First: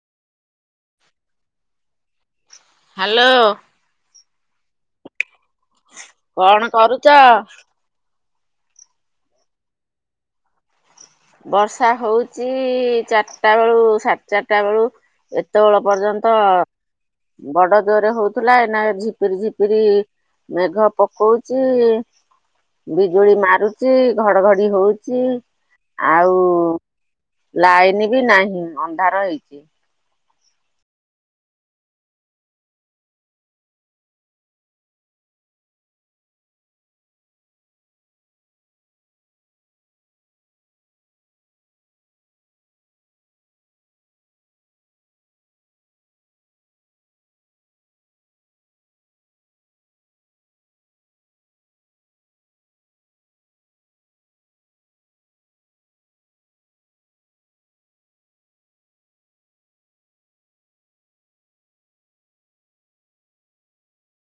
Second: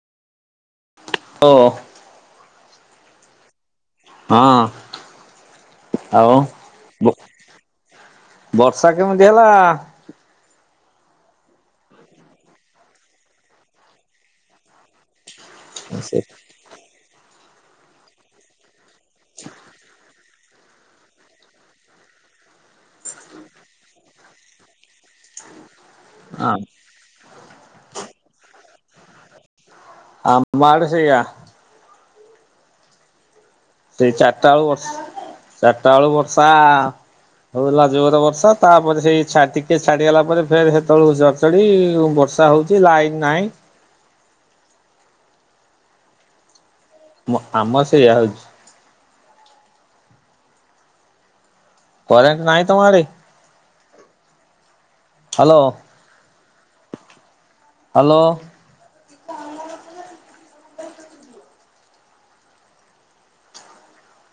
[unintelligible] Hello. ହଁ ଆଉ କଣ କରୁଚ? ବୁ ବର୍ଷା କେମିତି ହେଲା। ବର୍ଷା ହଉଚି ଚାରିଟା ବେଳୁ ସାଢାତେ ଚାରିଟା ବେଳୁ। ଏ ସେତବେଳ ସେ ପର୍ଯ୍ୟନ୍ତ ବଡ ଦୋରେ ହଉଥିଲା ଏ ନା ଝିପିରି ଝିପିରି। ମେଘ ପକଉଛି। ବିଜୁଳି ମାରୁଚି ଘଡଘଡି ହଉଚି। ଆଉ ଲାଇନ୍ ବି ନାହିଁ ଅନ୍ଧାର ହେଇଚି। ଆମ ଆଡେ ସେଇଆ। ସେଇ ଚାରିଟା ବେଳୁ ବର୍ଷା ଚାରିଟା ବେଳୁ ବର୍ଷା ହଉ ହେଲା ଜୋର ବର୍ଷା ତାପରେ ସେଇ ଛା ଟିକେ ଛାଡିଗଲା ପରେ ଫେରେ ସେତେବେଳକୁ ଜ ସେଠି ବର୍ଷା ହଉଚି ଲାଇନ୍ ନାହିଁ। ମୁଁ ଆମ ସେଇଆ ହଉଚି। କରେଣ୍ଟ ନାହିଁ ତମଆଡ଼େ। Hello [unintelligible] hello.